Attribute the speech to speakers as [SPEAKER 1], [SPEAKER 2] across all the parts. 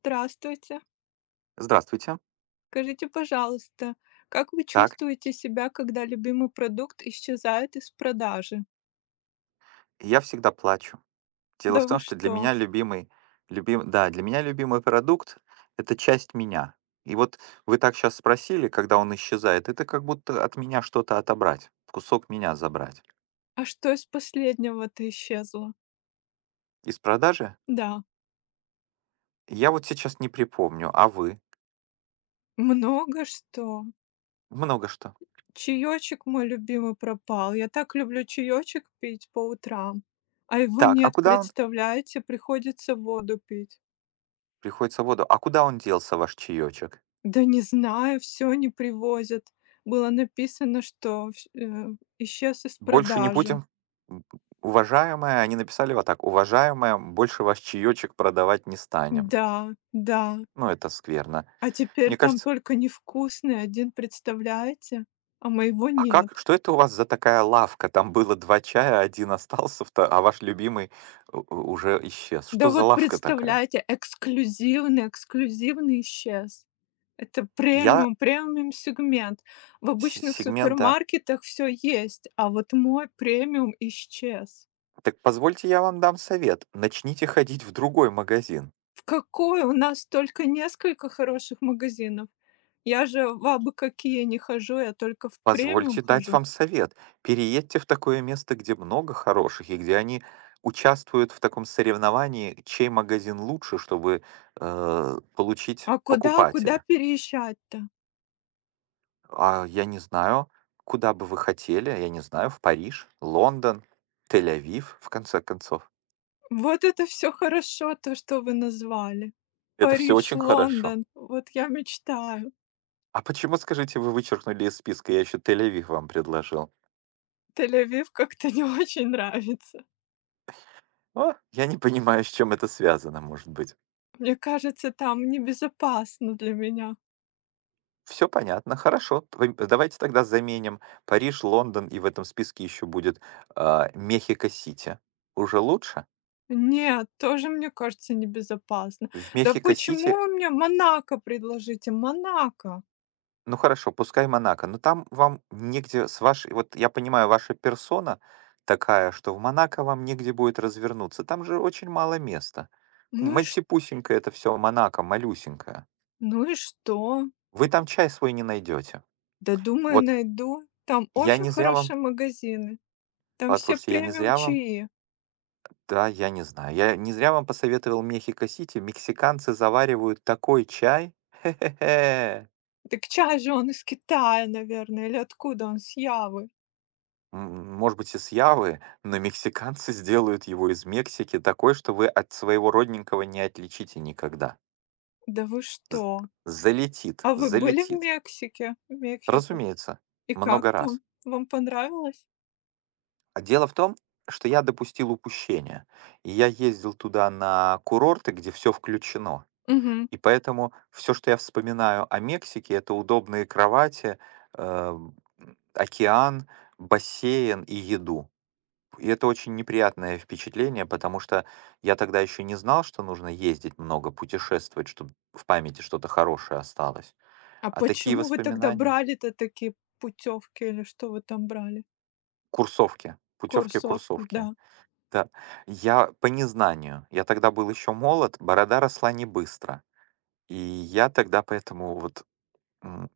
[SPEAKER 1] Здравствуйте.
[SPEAKER 2] Здравствуйте.
[SPEAKER 1] Скажите, пожалуйста, как вы
[SPEAKER 2] Так,
[SPEAKER 1] чувствуете себя, когда любимый продукт исчезает из продажи?
[SPEAKER 2] я всегда плачу. Дело
[SPEAKER 1] Да
[SPEAKER 2] в
[SPEAKER 1] вы
[SPEAKER 2] том, что для
[SPEAKER 1] что?
[SPEAKER 2] меня любимый, да, для меня любимый продукт— это часть меня. И вот вы так сейчас спросили, когда он исчезает, это как будто от меня что-то отобрать, кусок меня забрать.
[SPEAKER 1] А что из последнего-то исчезло?
[SPEAKER 2] Из продажи?
[SPEAKER 1] Да,
[SPEAKER 2] Я вот сейчас не припомню, а вы?
[SPEAKER 1] много что.
[SPEAKER 2] Много что.
[SPEAKER 1] Чаечек мой любимый пропал. Я так люблю чаечек пить по утрам. А его
[SPEAKER 2] Так, а
[SPEAKER 1] нет,
[SPEAKER 2] куда он?
[SPEAKER 1] представляете, приходится воду пить.
[SPEAKER 2] Приходится в воду. А куда он делся, ваш чаечек?
[SPEAKER 1] Да не знаю, все не привозят. Было написано, что исчез из
[SPEAKER 2] Больше не
[SPEAKER 1] продажи.
[SPEAKER 2] будем? М, Уважаемая, они написали вот так, уважаемая, больше ваш чаечек продавать не станем.
[SPEAKER 1] Да, да.
[SPEAKER 2] Ну, это скверно.
[SPEAKER 1] А теперь
[SPEAKER 2] Мне
[SPEAKER 1] там
[SPEAKER 2] кажется,
[SPEAKER 1] только невкусный один, представляете? А моего
[SPEAKER 2] а как,
[SPEAKER 1] нет.
[SPEAKER 2] что это у вас за такая лавка? Там было 2 чая, один остался, вто а ваш любимый у уже исчез.
[SPEAKER 1] Да
[SPEAKER 2] Что за
[SPEAKER 1] вот
[SPEAKER 2] лавка такая?
[SPEAKER 1] представляете, эксклюзивный, эксклюзивный исчез. Это
[SPEAKER 2] Я
[SPEAKER 1] премиум, премиум сегмент. В
[SPEAKER 2] с
[SPEAKER 1] обычных
[SPEAKER 2] сегмента.
[SPEAKER 1] супермаркетах все есть, а вот мой премиум исчез.
[SPEAKER 2] «Так позвольте, я вам дам совет». Начните ходить в другой магазин.
[SPEAKER 1] В какой? У нас только несколько хороших магазинов. Я же в абы какие не хожу, я только в премиум
[SPEAKER 2] Позвольте дать
[SPEAKER 1] хожу.
[SPEAKER 2] вам совет. Переедьте в такое место, где много хороших и где они участвуют в таком соревновании, чей магазин лучше, чтобы, получить
[SPEAKER 1] А куда, куда
[SPEAKER 2] покупателя.
[SPEAKER 1] переезжать-то?
[SPEAKER 2] А, я не знаю, куда бы вы хотели, я не знаю, в Париж, Лондон, Тель-Авив, в конце концов.
[SPEAKER 1] Вот это все хорошо, то, что вы назвали.
[SPEAKER 2] Это все
[SPEAKER 1] Париж,
[SPEAKER 2] очень хорошо.
[SPEAKER 1] Лондон. Вот я мечтаю.
[SPEAKER 2] А почему, скажите, вы вычеркнули из списка, я еще Тель-Авив вам предложил?
[SPEAKER 1] Тель-Авив как-то не очень нравится.
[SPEAKER 2] О, я не понимаю, с чем это связано, может быть.
[SPEAKER 1] Мне кажется, там небезопасно для меня.
[SPEAKER 2] Все понятно, хорошо. Давайте тогда заменим Париж, Лондон, и в этом списке еще будет Мехико-Сити. Уже лучше?
[SPEAKER 1] Нет, тоже мне кажется небезопасно.
[SPEAKER 2] В
[SPEAKER 1] Да почему
[SPEAKER 2] Мехико-Сити.
[SPEAKER 1] вы мне Монако предложите? Монако.
[SPEAKER 2] Ну хорошо, пускай Монако, но там вам негде с вашей, вот я понимаю, ваша персона такая, что в Монако вам негде будет развернуться, там же очень мало места.
[SPEAKER 1] Ну и ш
[SPEAKER 2] Мальтипусенькое это все Монако, малюсенькое.
[SPEAKER 1] ну и что?
[SPEAKER 2] Вы там чай свой не найдете.
[SPEAKER 1] Да думаю,
[SPEAKER 2] Вот
[SPEAKER 1] найду. Там
[SPEAKER 2] я
[SPEAKER 1] очень
[SPEAKER 2] не зря вам,
[SPEAKER 1] хорошие магазины. Там все
[SPEAKER 2] послушайте, я не
[SPEAKER 1] премиум
[SPEAKER 2] зря вам,
[SPEAKER 1] чаи.
[SPEAKER 2] да, я не знаю, я не зря вам посоветовал Мехико-Сити, мексиканцы заваривают такой чай, хе-хе-хе.
[SPEAKER 1] Так чай же он из Китая, наверное, или откуда он, с Явы.
[SPEAKER 2] Может быть, из Явы, но мексиканцы сделают его из Мексики такой, что вы от своего родненького не отличите никогда.
[SPEAKER 1] Да вы что?
[SPEAKER 2] З- Залетит,
[SPEAKER 1] А вы были в
[SPEAKER 2] залетит.
[SPEAKER 1] Мексике? Мексика.
[SPEAKER 2] Разумеется,
[SPEAKER 1] И
[SPEAKER 2] много
[SPEAKER 1] как там?
[SPEAKER 2] раз.
[SPEAKER 1] Вам понравилось?
[SPEAKER 2] А дело в том, что я допустил упущение. И я ездил туда на курорты, где все включено.
[SPEAKER 1] Мгм.
[SPEAKER 2] И поэтому все, что я вспоминаю о Мексике, это удобные кровати, э, океан, бассейн и еду. И это очень неприятное впечатление, потому что я тогда еще не знал, что нужно ездить много, путешествовать, чтобы в памяти что-то хорошее осталось.
[SPEAKER 1] А
[SPEAKER 2] А такие
[SPEAKER 1] почему вы тогда
[SPEAKER 2] воспоминания.
[SPEAKER 1] брали-то такие путевки или что вы там брали?
[SPEAKER 2] Курсовки, путевки
[SPEAKER 1] Курсовки, да.
[SPEAKER 2] курсовки. Да, я по незнанию. Я тогда был еще молод, борода росла не быстро. И я тогда поэтому вот м,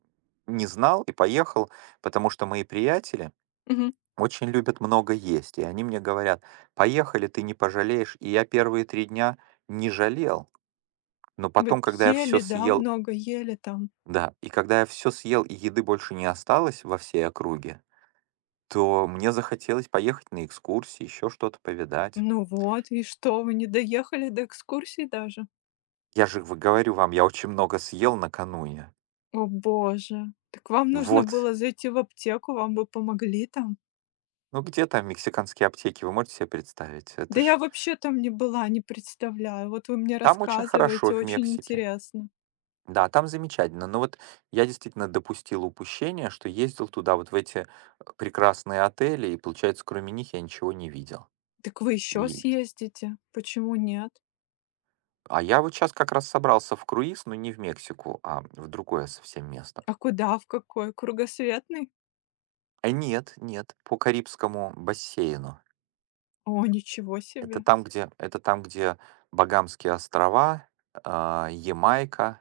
[SPEAKER 2] не знал и поехал, потому что мои приятели
[SPEAKER 1] Мгм.
[SPEAKER 2] очень любят много есть. И они мне говорят, поехали, ты не пожалеешь. И я первые 3 дня не жалел. Но
[SPEAKER 1] Вы
[SPEAKER 2] потом, когда я все
[SPEAKER 1] ели, да,
[SPEAKER 2] съел,
[SPEAKER 1] много ели там.
[SPEAKER 2] да, и когда я все съел и еды больше не осталось во всей округе, то мне захотелось поехать на экскурсии, еще что-то повидать.
[SPEAKER 1] Ну вот, и что, вы не доехали до экскурсии даже?
[SPEAKER 2] Я же в говорю вам, я очень много съел накануне.
[SPEAKER 1] О боже, так вам нужно
[SPEAKER 2] Вот.
[SPEAKER 1] было зайти в аптеку, вам бы помогли там.
[SPEAKER 2] Ну где там мексиканские аптеки, вы можете себе представить?
[SPEAKER 1] Да
[SPEAKER 2] Это
[SPEAKER 1] я
[SPEAKER 2] ж
[SPEAKER 1] вообще там не была, не представляю. Вот вы мне
[SPEAKER 2] там очень хорошо
[SPEAKER 1] рассказываете,
[SPEAKER 2] в
[SPEAKER 1] очень
[SPEAKER 2] Мексике.
[SPEAKER 1] интересно.
[SPEAKER 2] Да, там замечательно. Но вот я действительно допустил упущение, что ездил туда вот в эти, прекрасные отели, и получается, кроме них я ничего не видел.
[SPEAKER 1] Так вы еще
[SPEAKER 2] И
[SPEAKER 1] съездите? Почему нет?
[SPEAKER 2] А я вот сейчас как раз собрался в круиз, но не в Мексику, а в другое совсем место.
[SPEAKER 1] А куда, в какой? Кругосветный?
[SPEAKER 2] А нет, нет, по Карибскому бассейну.
[SPEAKER 1] О, ничего
[SPEAKER 2] Это
[SPEAKER 1] себе.
[SPEAKER 2] там, где, это там, где Багамские острова, Ямайка,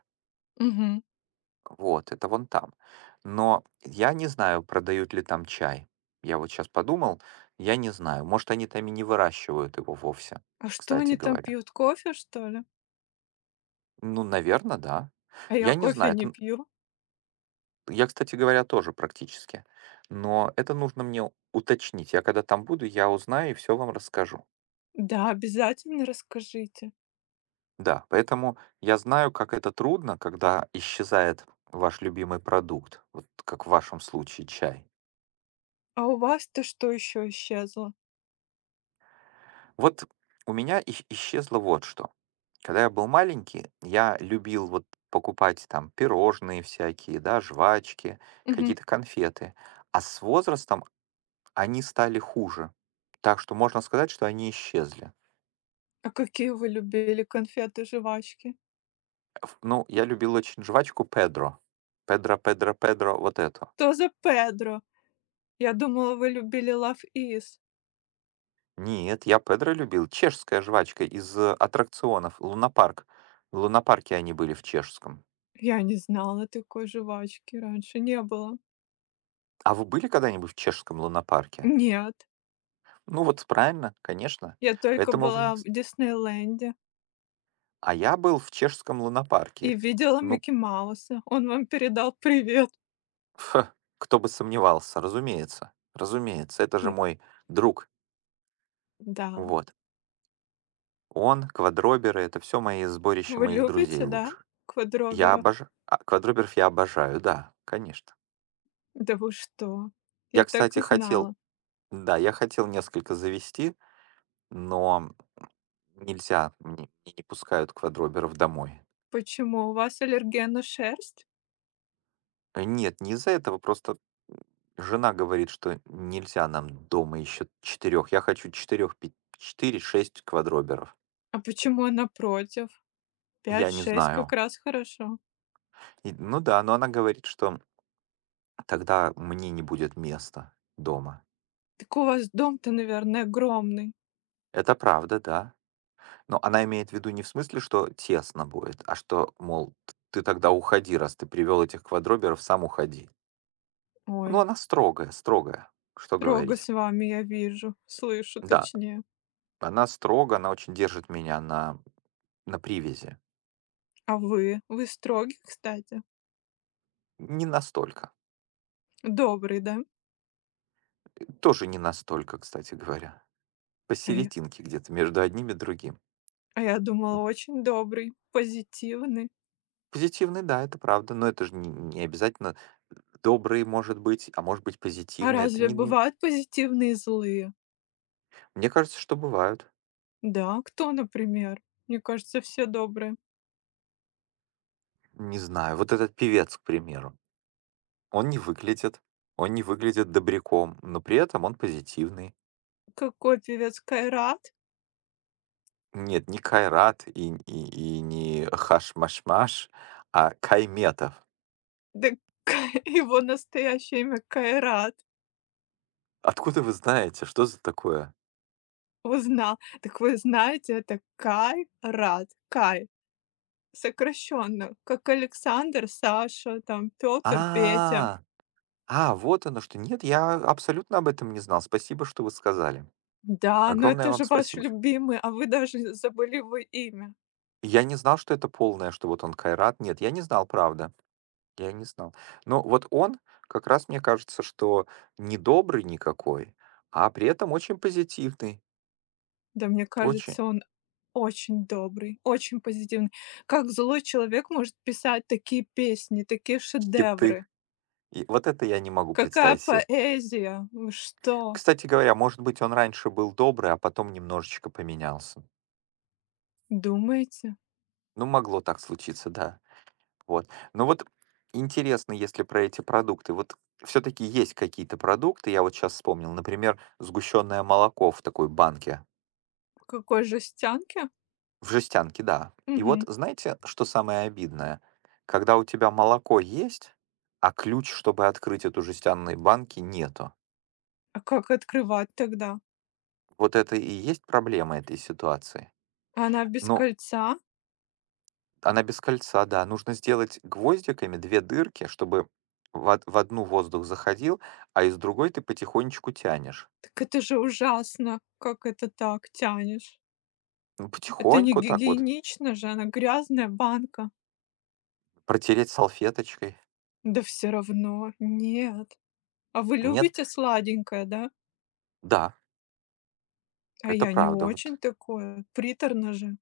[SPEAKER 1] Мгм.
[SPEAKER 2] вот, это вон там. Но я не знаю, продают ли там чай. Я вот сейчас подумал, я не знаю. Может, они там и не выращивают его вовсе,
[SPEAKER 1] А что
[SPEAKER 2] кстати
[SPEAKER 1] они там
[SPEAKER 2] говоря.
[SPEAKER 1] пьют, кофе, что ли?
[SPEAKER 2] Ну, наверное, да.
[SPEAKER 1] А я
[SPEAKER 2] Я не
[SPEAKER 1] кофе
[SPEAKER 2] знаю,
[SPEAKER 1] не
[SPEAKER 2] это.
[SPEAKER 1] пью.
[SPEAKER 2] Я, кстати говоря, тоже практически. Но это нужно мне уточнить. Я когда там буду, я узнаю и все вам расскажу.
[SPEAKER 1] Да, обязательно расскажите.
[SPEAKER 2] Да, поэтому я знаю, как это трудно, когда исчезает ваш любимый продукт, вот как в вашем случае чай.
[SPEAKER 1] А у вас-то что еще исчезло?
[SPEAKER 2] Вот у меня исчезло вот что. Когда я был маленький, я любил вот покупать там пирожные всякие, да, жвачки,
[SPEAKER 1] Мгм.
[SPEAKER 2] какие-то конфеты. А с возрастом они стали хуже. Так что можно сказать, что они исчезли.
[SPEAKER 1] А какие вы любили конфеты, жвачки?
[SPEAKER 2] Ну, я любил очень жвачку Педро. Педро, Педро, Педро, вот эту.
[SPEAKER 1] Что за Педро? Я думала, вы любили Love Is.
[SPEAKER 2] Нет, я Педро любил. Чешская жвачка из аттракционов. Лунопарк. В Лунопарке они были в чешском.
[SPEAKER 1] Я не знала такой жвачки, раньше не было.
[SPEAKER 2] А вы были когда-нибудь в чешском лунопарке?
[SPEAKER 1] Нет,
[SPEAKER 2] Ну вот правильно, конечно.
[SPEAKER 1] я только
[SPEAKER 2] Поэтому... вы не
[SPEAKER 1] была в
[SPEAKER 2] с-
[SPEAKER 1] Диснейленде.
[SPEAKER 2] А я был в чешском
[SPEAKER 1] И
[SPEAKER 2] лунопарке.
[SPEAKER 1] видела
[SPEAKER 2] Ну,
[SPEAKER 1] Микки Мауса. Он вам передал привет.
[SPEAKER 2] кто бы сомневался, разумеется. Разумеется, это же
[SPEAKER 1] Он
[SPEAKER 2] мой друг.
[SPEAKER 1] да.
[SPEAKER 2] Вот. Квадроберы, это все мои сборища
[SPEAKER 1] Вы
[SPEAKER 2] моих друзей
[SPEAKER 1] любите, да,
[SPEAKER 2] лучших.
[SPEAKER 1] квадроберов?
[SPEAKER 2] Квадруберов я обожаю, да, конечно.
[SPEAKER 1] Да вы что? Я
[SPEAKER 2] Я,
[SPEAKER 1] так
[SPEAKER 2] кстати,
[SPEAKER 1] и
[SPEAKER 2] хотел,
[SPEAKER 1] знала.
[SPEAKER 2] да, я хотел несколько завести, но нельзя, мне не пускают квадроберов домой.
[SPEAKER 1] Почему у вас аллергия на шерсть?
[SPEAKER 2] Нет, не из-за этого, просто, м, жена говорит, что нельзя нам дома еще четырех. Я хочу четырех, четыре, шесть квадроберов.
[SPEAKER 1] А почему она против? Пять
[SPEAKER 2] Я не
[SPEAKER 1] шесть, как
[SPEAKER 2] знаю.
[SPEAKER 1] раз хорошо.
[SPEAKER 2] И ну да, но она говорит, что тогда мне не будет места дома.
[SPEAKER 1] Так у вас дом-то, наверное, огромный.
[SPEAKER 2] Это правда, да. Но она имеет в виду не в смысле, что тесно будет, а что, мол, ты тогда уходи, раз ты привел этих квадроберов, сам уходи. Ну,
[SPEAKER 1] Ой,
[SPEAKER 2] она строгая, строгая, что
[SPEAKER 1] строго
[SPEAKER 2] говорить.
[SPEAKER 1] с вами я вижу, слышу
[SPEAKER 2] Да,
[SPEAKER 1] точнее.
[SPEAKER 2] она строга, она очень держит меня на привязи.
[SPEAKER 1] А вы? Вы строгий, кстати?
[SPEAKER 2] Не настолько.
[SPEAKER 1] Добрый, да?
[SPEAKER 2] Тоже не настолько, кстати говоря.
[SPEAKER 1] А я,
[SPEAKER 2] Посерединке где-то, между одним и другим.
[SPEAKER 1] а я
[SPEAKER 2] В-
[SPEAKER 1] думала, очень добрый, позитивный.
[SPEAKER 2] Позитивный, да, это правда, но это же не обязательно добрый, может быть, а может быть
[SPEAKER 1] А
[SPEAKER 2] позитивный.
[SPEAKER 1] разве бывают позитивные и злые?
[SPEAKER 2] Мне кажется, что бывают.
[SPEAKER 1] Да, кто, например? Мне кажется, все добрые.
[SPEAKER 2] Не знаю, вот этот певец, к примеру. Он не выглядит, он не выглядит добряком, но при этом он позитивный.
[SPEAKER 1] Какой певец Кайрат?
[SPEAKER 2] Нет, не Кайрат и не Хашмашмаш, а Кайметов.
[SPEAKER 1] Да его настоящее имя Кайрат.
[SPEAKER 2] Откуда вы знаете, что за такое?
[SPEAKER 1] Узнал. Так вы знаете, это Кайрат. Кай. Сокращенно. Как Александр, Саша, там, Петр, Петя.
[SPEAKER 2] А, а, вот оно что. Нет, я абсолютно об этом не знал. Спасибо, что вы сказали.
[SPEAKER 1] Да, но
[SPEAKER 2] Огромное
[SPEAKER 1] это
[SPEAKER 2] вам
[SPEAKER 1] же ваш
[SPEAKER 2] спасибо.
[SPEAKER 1] любимый, а вы даже забыли его имя.
[SPEAKER 2] Я не знал, что это полное, что вот он Кайрат. Нет, я не знал, правда. Я не знал. Но вот он, как раз мне кажется, что не добрый никакой, а при этом очень позитивный.
[SPEAKER 1] Да мне
[SPEAKER 2] Очень.
[SPEAKER 1] кажется, он очень добрый, очень позитивный. Как злой человек может писать такие песни, такие
[SPEAKER 2] Хиты.
[SPEAKER 1] шедевры?
[SPEAKER 2] И вот это я не могу
[SPEAKER 1] Какая
[SPEAKER 2] представить себе.
[SPEAKER 1] поэзия? Вы что,
[SPEAKER 2] Кстати говоря, может быть, он раньше был добрый, а потом немножечко поменялся.
[SPEAKER 1] думаете?
[SPEAKER 2] Ну, могло так случиться, да. Вот. Но вот интересно, если про эти продукты. Вот все-таки есть какие-то продукты, я вот сейчас вспомнил, например, сгущенное молоко в такой банке,
[SPEAKER 1] В какой жестянке?
[SPEAKER 2] в жестянке, да. И вот
[SPEAKER 1] Мгм.
[SPEAKER 2] знаете, что самое обидное? Когда у тебя молоко есть, а ключ, чтобы открыть эту жестяную банки, нету.
[SPEAKER 1] А как открывать тогда?
[SPEAKER 2] Вот это и есть проблема этой ситуации.
[SPEAKER 1] Она без
[SPEAKER 2] Ну,
[SPEAKER 1] кольца?
[SPEAKER 2] она без кольца, да. Нужно сделать гвоздиками 2 дырки, чтобы в одну воздух заходил, а из другой ты потихонечку тянешь.
[SPEAKER 1] Так это же ужасно. Как это так тянешь?
[SPEAKER 2] Ну,
[SPEAKER 1] Это не
[SPEAKER 2] потихоньку так вот
[SPEAKER 1] гигиенично же, она грязная банка.
[SPEAKER 2] протереть салфеточкой.
[SPEAKER 1] Да все равно, нет. А вы
[SPEAKER 2] Нет,
[SPEAKER 1] любите сладенькое, да?
[SPEAKER 2] да,
[SPEAKER 1] А
[SPEAKER 2] это
[SPEAKER 1] я не
[SPEAKER 2] правда.
[SPEAKER 1] очень
[SPEAKER 2] Вот,
[SPEAKER 1] такое, приторно же.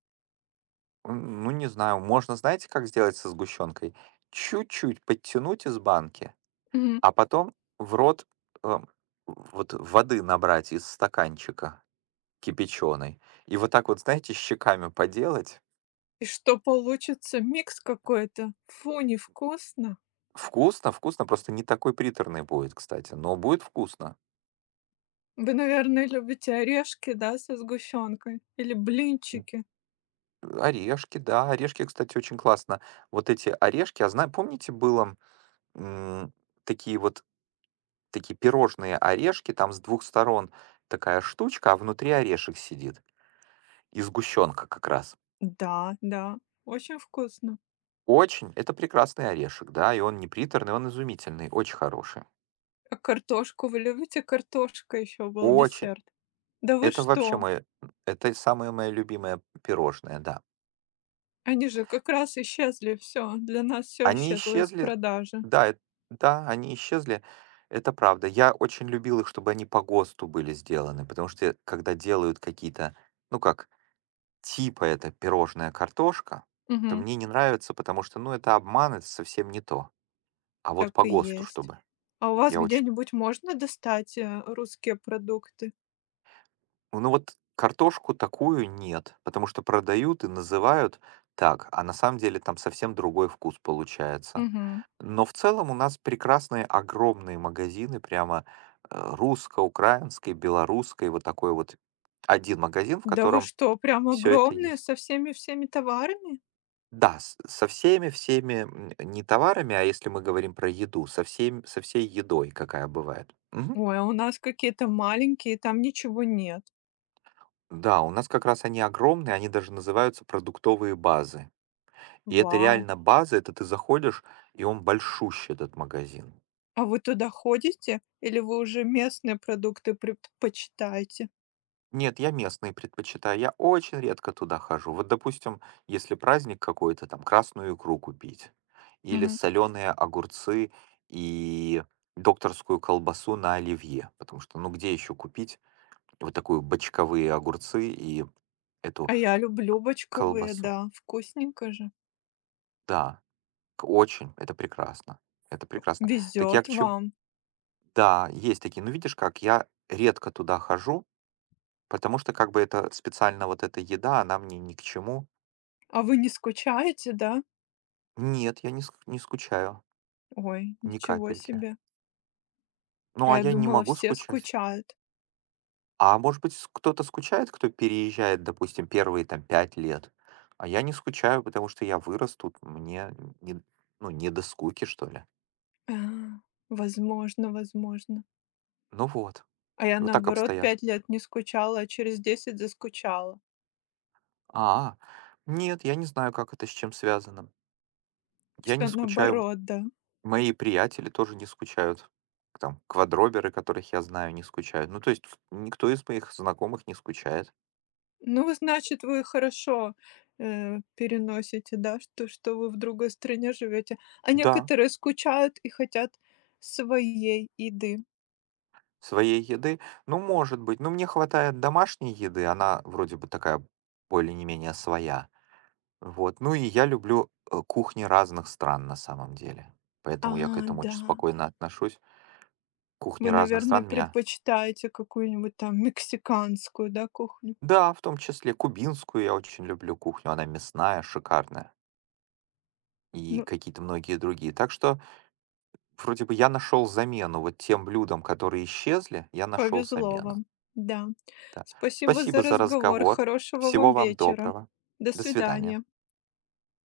[SPEAKER 2] м, ну, не знаю, можно, знаете, как сделать со сгущенкой? Чуть-чуть подтянуть из банки,
[SPEAKER 1] Мгм.
[SPEAKER 2] а потом в рот, э, вот воды набрать из стаканчика кипяченой. И вот так вот, знаете, щеками поделать.
[SPEAKER 1] И что получится? Микс какой-то. Фу, невкусно.
[SPEAKER 2] Вкусно, вкусно, просто не такой приторный будет, кстати, но будет вкусно.
[SPEAKER 1] Вы, наверное, любите орешки, да, со сгущенкой? Или
[SPEAKER 2] М,
[SPEAKER 1] блинчики?
[SPEAKER 2] Орешки, да, орешки, кстати, очень классно. Вот эти орешки, а помните, было м, такие вот такие пирожные орешки, там с двух сторон такая штучка, а внутри орешек сидит. И сгущенка как раз.
[SPEAKER 1] Да, да, очень вкусно.
[SPEAKER 2] Очень, это прекрасный орешек, да, и он не приторный, он изумительный, очень хороший.
[SPEAKER 1] А картошку вы любите? Картошка еще был
[SPEAKER 2] Очень.
[SPEAKER 1] десерт. Да вы
[SPEAKER 2] Это вообще
[SPEAKER 1] что?
[SPEAKER 2] мое, это самое мое любимое пирожное, да.
[SPEAKER 1] Они же как раз исчезли, все. Для нас все
[SPEAKER 2] Они
[SPEAKER 1] исчезло из
[SPEAKER 2] исчезли.
[SPEAKER 1] продажи.
[SPEAKER 2] Да, эт да, они исчезли. Это правда. Я очень любил их, чтобы они по ГОСТу были сделаны, потому что когда делают какие-то, ну, как типа это пирожная картошка, то
[SPEAKER 1] Мгм.
[SPEAKER 2] мне не нравится, потому что, ну, это обман, это совсем не то. А вот
[SPEAKER 1] Так
[SPEAKER 2] по
[SPEAKER 1] и
[SPEAKER 2] ГОСТу
[SPEAKER 1] есть.
[SPEAKER 2] чтобы.
[SPEAKER 1] А у вас
[SPEAKER 2] Я очень
[SPEAKER 1] где-нибудь можно достать русские продукты?
[SPEAKER 2] Ну, вот картошку такую нет, потому что продают и называют так, а на самом деле там совсем другой вкус получается.
[SPEAKER 1] Мгм.
[SPEAKER 2] Но в целом у нас прекрасные огромные магазины, прямо русско-украинской, белорусской, вот такой вот один магазин, в
[SPEAKER 1] Да вы
[SPEAKER 2] котором
[SPEAKER 1] что, прям
[SPEAKER 2] все это
[SPEAKER 1] огромные
[SPEAKER 2] есть.
[SPEAKER 1] со всеми всеми товарами?
[SPEAKER 2] Да, со всеми, всеми не товарами, а если мы говорим про еду, со всей едой, какая бывает. Мгм.
[SPEAKER 1] Ой, а у нас какие-то маленькие, там ничего нет.
[SPEAKER 2] Да, у нас как раз они огромные, они даже называются продуктовые базы. И это
[SPEAKER 1] Вау!
[SPEAKER 2] реально база, это ты заходишь, и он большущий, этот магазин.
[SPEAKER 1] А вы туда ходите или вы уже местные продукты предпочитаете?
[SPEAKER 2] Нет, я местные предпочитаю. Я очень редко туда хожу. Вот, допустим, если праздник какой-то, там красную икру купить, или
[SPEAKER 1] Мгм.
[SPEAKER 2] соленые огурцы и докторскую колбасу на оливье, потому что, ну, где еще купить вот такую бочковые огурцы и эту
[SPEAKER 1] А я люблю бочковые,
[SPEAKER 2] колбасу?
[SPEAKER 1] да, вкусненько же.
[SPEAKER 2] Да, очень, это прекрасно, это прекрасно. Так я к
[SPEAKER 1] Везет
[SPEAKER 2] чему?
[SPEAKER 1] вам.
[SPEAKER 2] Да, есть такие. Ну, видишь, как я редко туда хожу, потому что как бы это специально вот эта еда, она мне ни к чему.
[SPEAKER 1] А вы не скучаете, да?
[SPEAKER 2] Нет, я не скучаю,
[SPEAKER 1] Ой,
[SPEAKER 2] ни
[SPEAKER 1] ничего
[SPEAKER 2] капельки.
[SPEAKER 1] себе. А
[SPEAKER 2] Ну, а
[SPEAKER 1] я
[SPEAKER 2] я не
[SPEAKER 1] думала,
[SPEAKER 2] могу
[SPEAKER 1] все
[SPEAKER 2] скучать.
[SPEAKER 1] скучают.
[SPEAKER 2] А может быть, с кто-то скучает, кто переезжает, допустим, первые там 5 лет, а я не скучаю, потому что я вырос тут, мне не ну, не до скуки, что ли.
[SPEAKER 1] А, возможно, возможно.
[SPEAKER 2] Ну вот,
[SPEAKER 1] А я
[SPEAKER 2] вот так
[SPEAKER 1] наоборот
[SPEAKER 2] обстоят.
[SPEAKER 1] 5 лет не скучала, а через 10 заскучала.
[SPEAKER 2] А, нет, я не знаю, как это, с чем связано. Я не
[SPEAKER 1] Все
[SPEAKER 2] скучаю,
[SPEAKER 1] наоборот, да.
[SPEAKER 2] мои приятели тоже не скучают. Там квадроберы, которых я знаю, не скучают. Ну, то есть ф никто из моих знакомых не скучает.
[SPEAKER 1] Ну, значит, вы хорошо, переносите, да, что вы в другой стране живете. А
[SPEAKER 2] Да.
[SPEAKER 1] некоторые скучают и хотят своей еды.
[SPEAKER 2] Своей еды? Ну, может быть. Ну, мне хватает домашней еды, она вроде бы такая более не менее своя. Вот. Ну и я люблю кухни разных стран на самом деле.
[SPEAKER 1] А,
[SPEAKER 2] Поэтому я к этому
[SPEAKER 1] да.
[SPEAKER 2] очень спокойно отношусь.
[SPEAKER 1] Вы,
[SPEAKER 2] Кухни разных
[SPEAKER 1] наверное,
[SPEAKER 2] стран меня.
[SPEAKER 1] предпочитаете какую-нибудь там мексиканскую, да, кухню.
[SPEAKER 2] Да, в том числе кубинскую я очень люблю кухню. Она мясная, шикарная. И
[SPEAKER 1] Ну,
[SPEAKER 2] какие-то многие другие. Так что вроде бы я нашел замену вот тем блюдам, которые исчезли, я нашел
[SPEAKER 1] повезло
[SPEAKER 2] замену.
[SPEAKER 1] вам. Да.
[SPEAKER 2] Да.
[SPEAKER 1] Спасибо за
[SPEAKER 2] Спасибо за
[SPEAKER 1] разговор.
[SPEAKER 2] разговор.
[SPEAKER 1] Хорошего вам
[SPEAKER 2] Всего вам
[SPEAKER 1] вечера.
[SPEAKER 2] доброго.
[SPEAKER 1] До
[SPEAKER 2] До свидания.
[SPEAKER 1] свидания.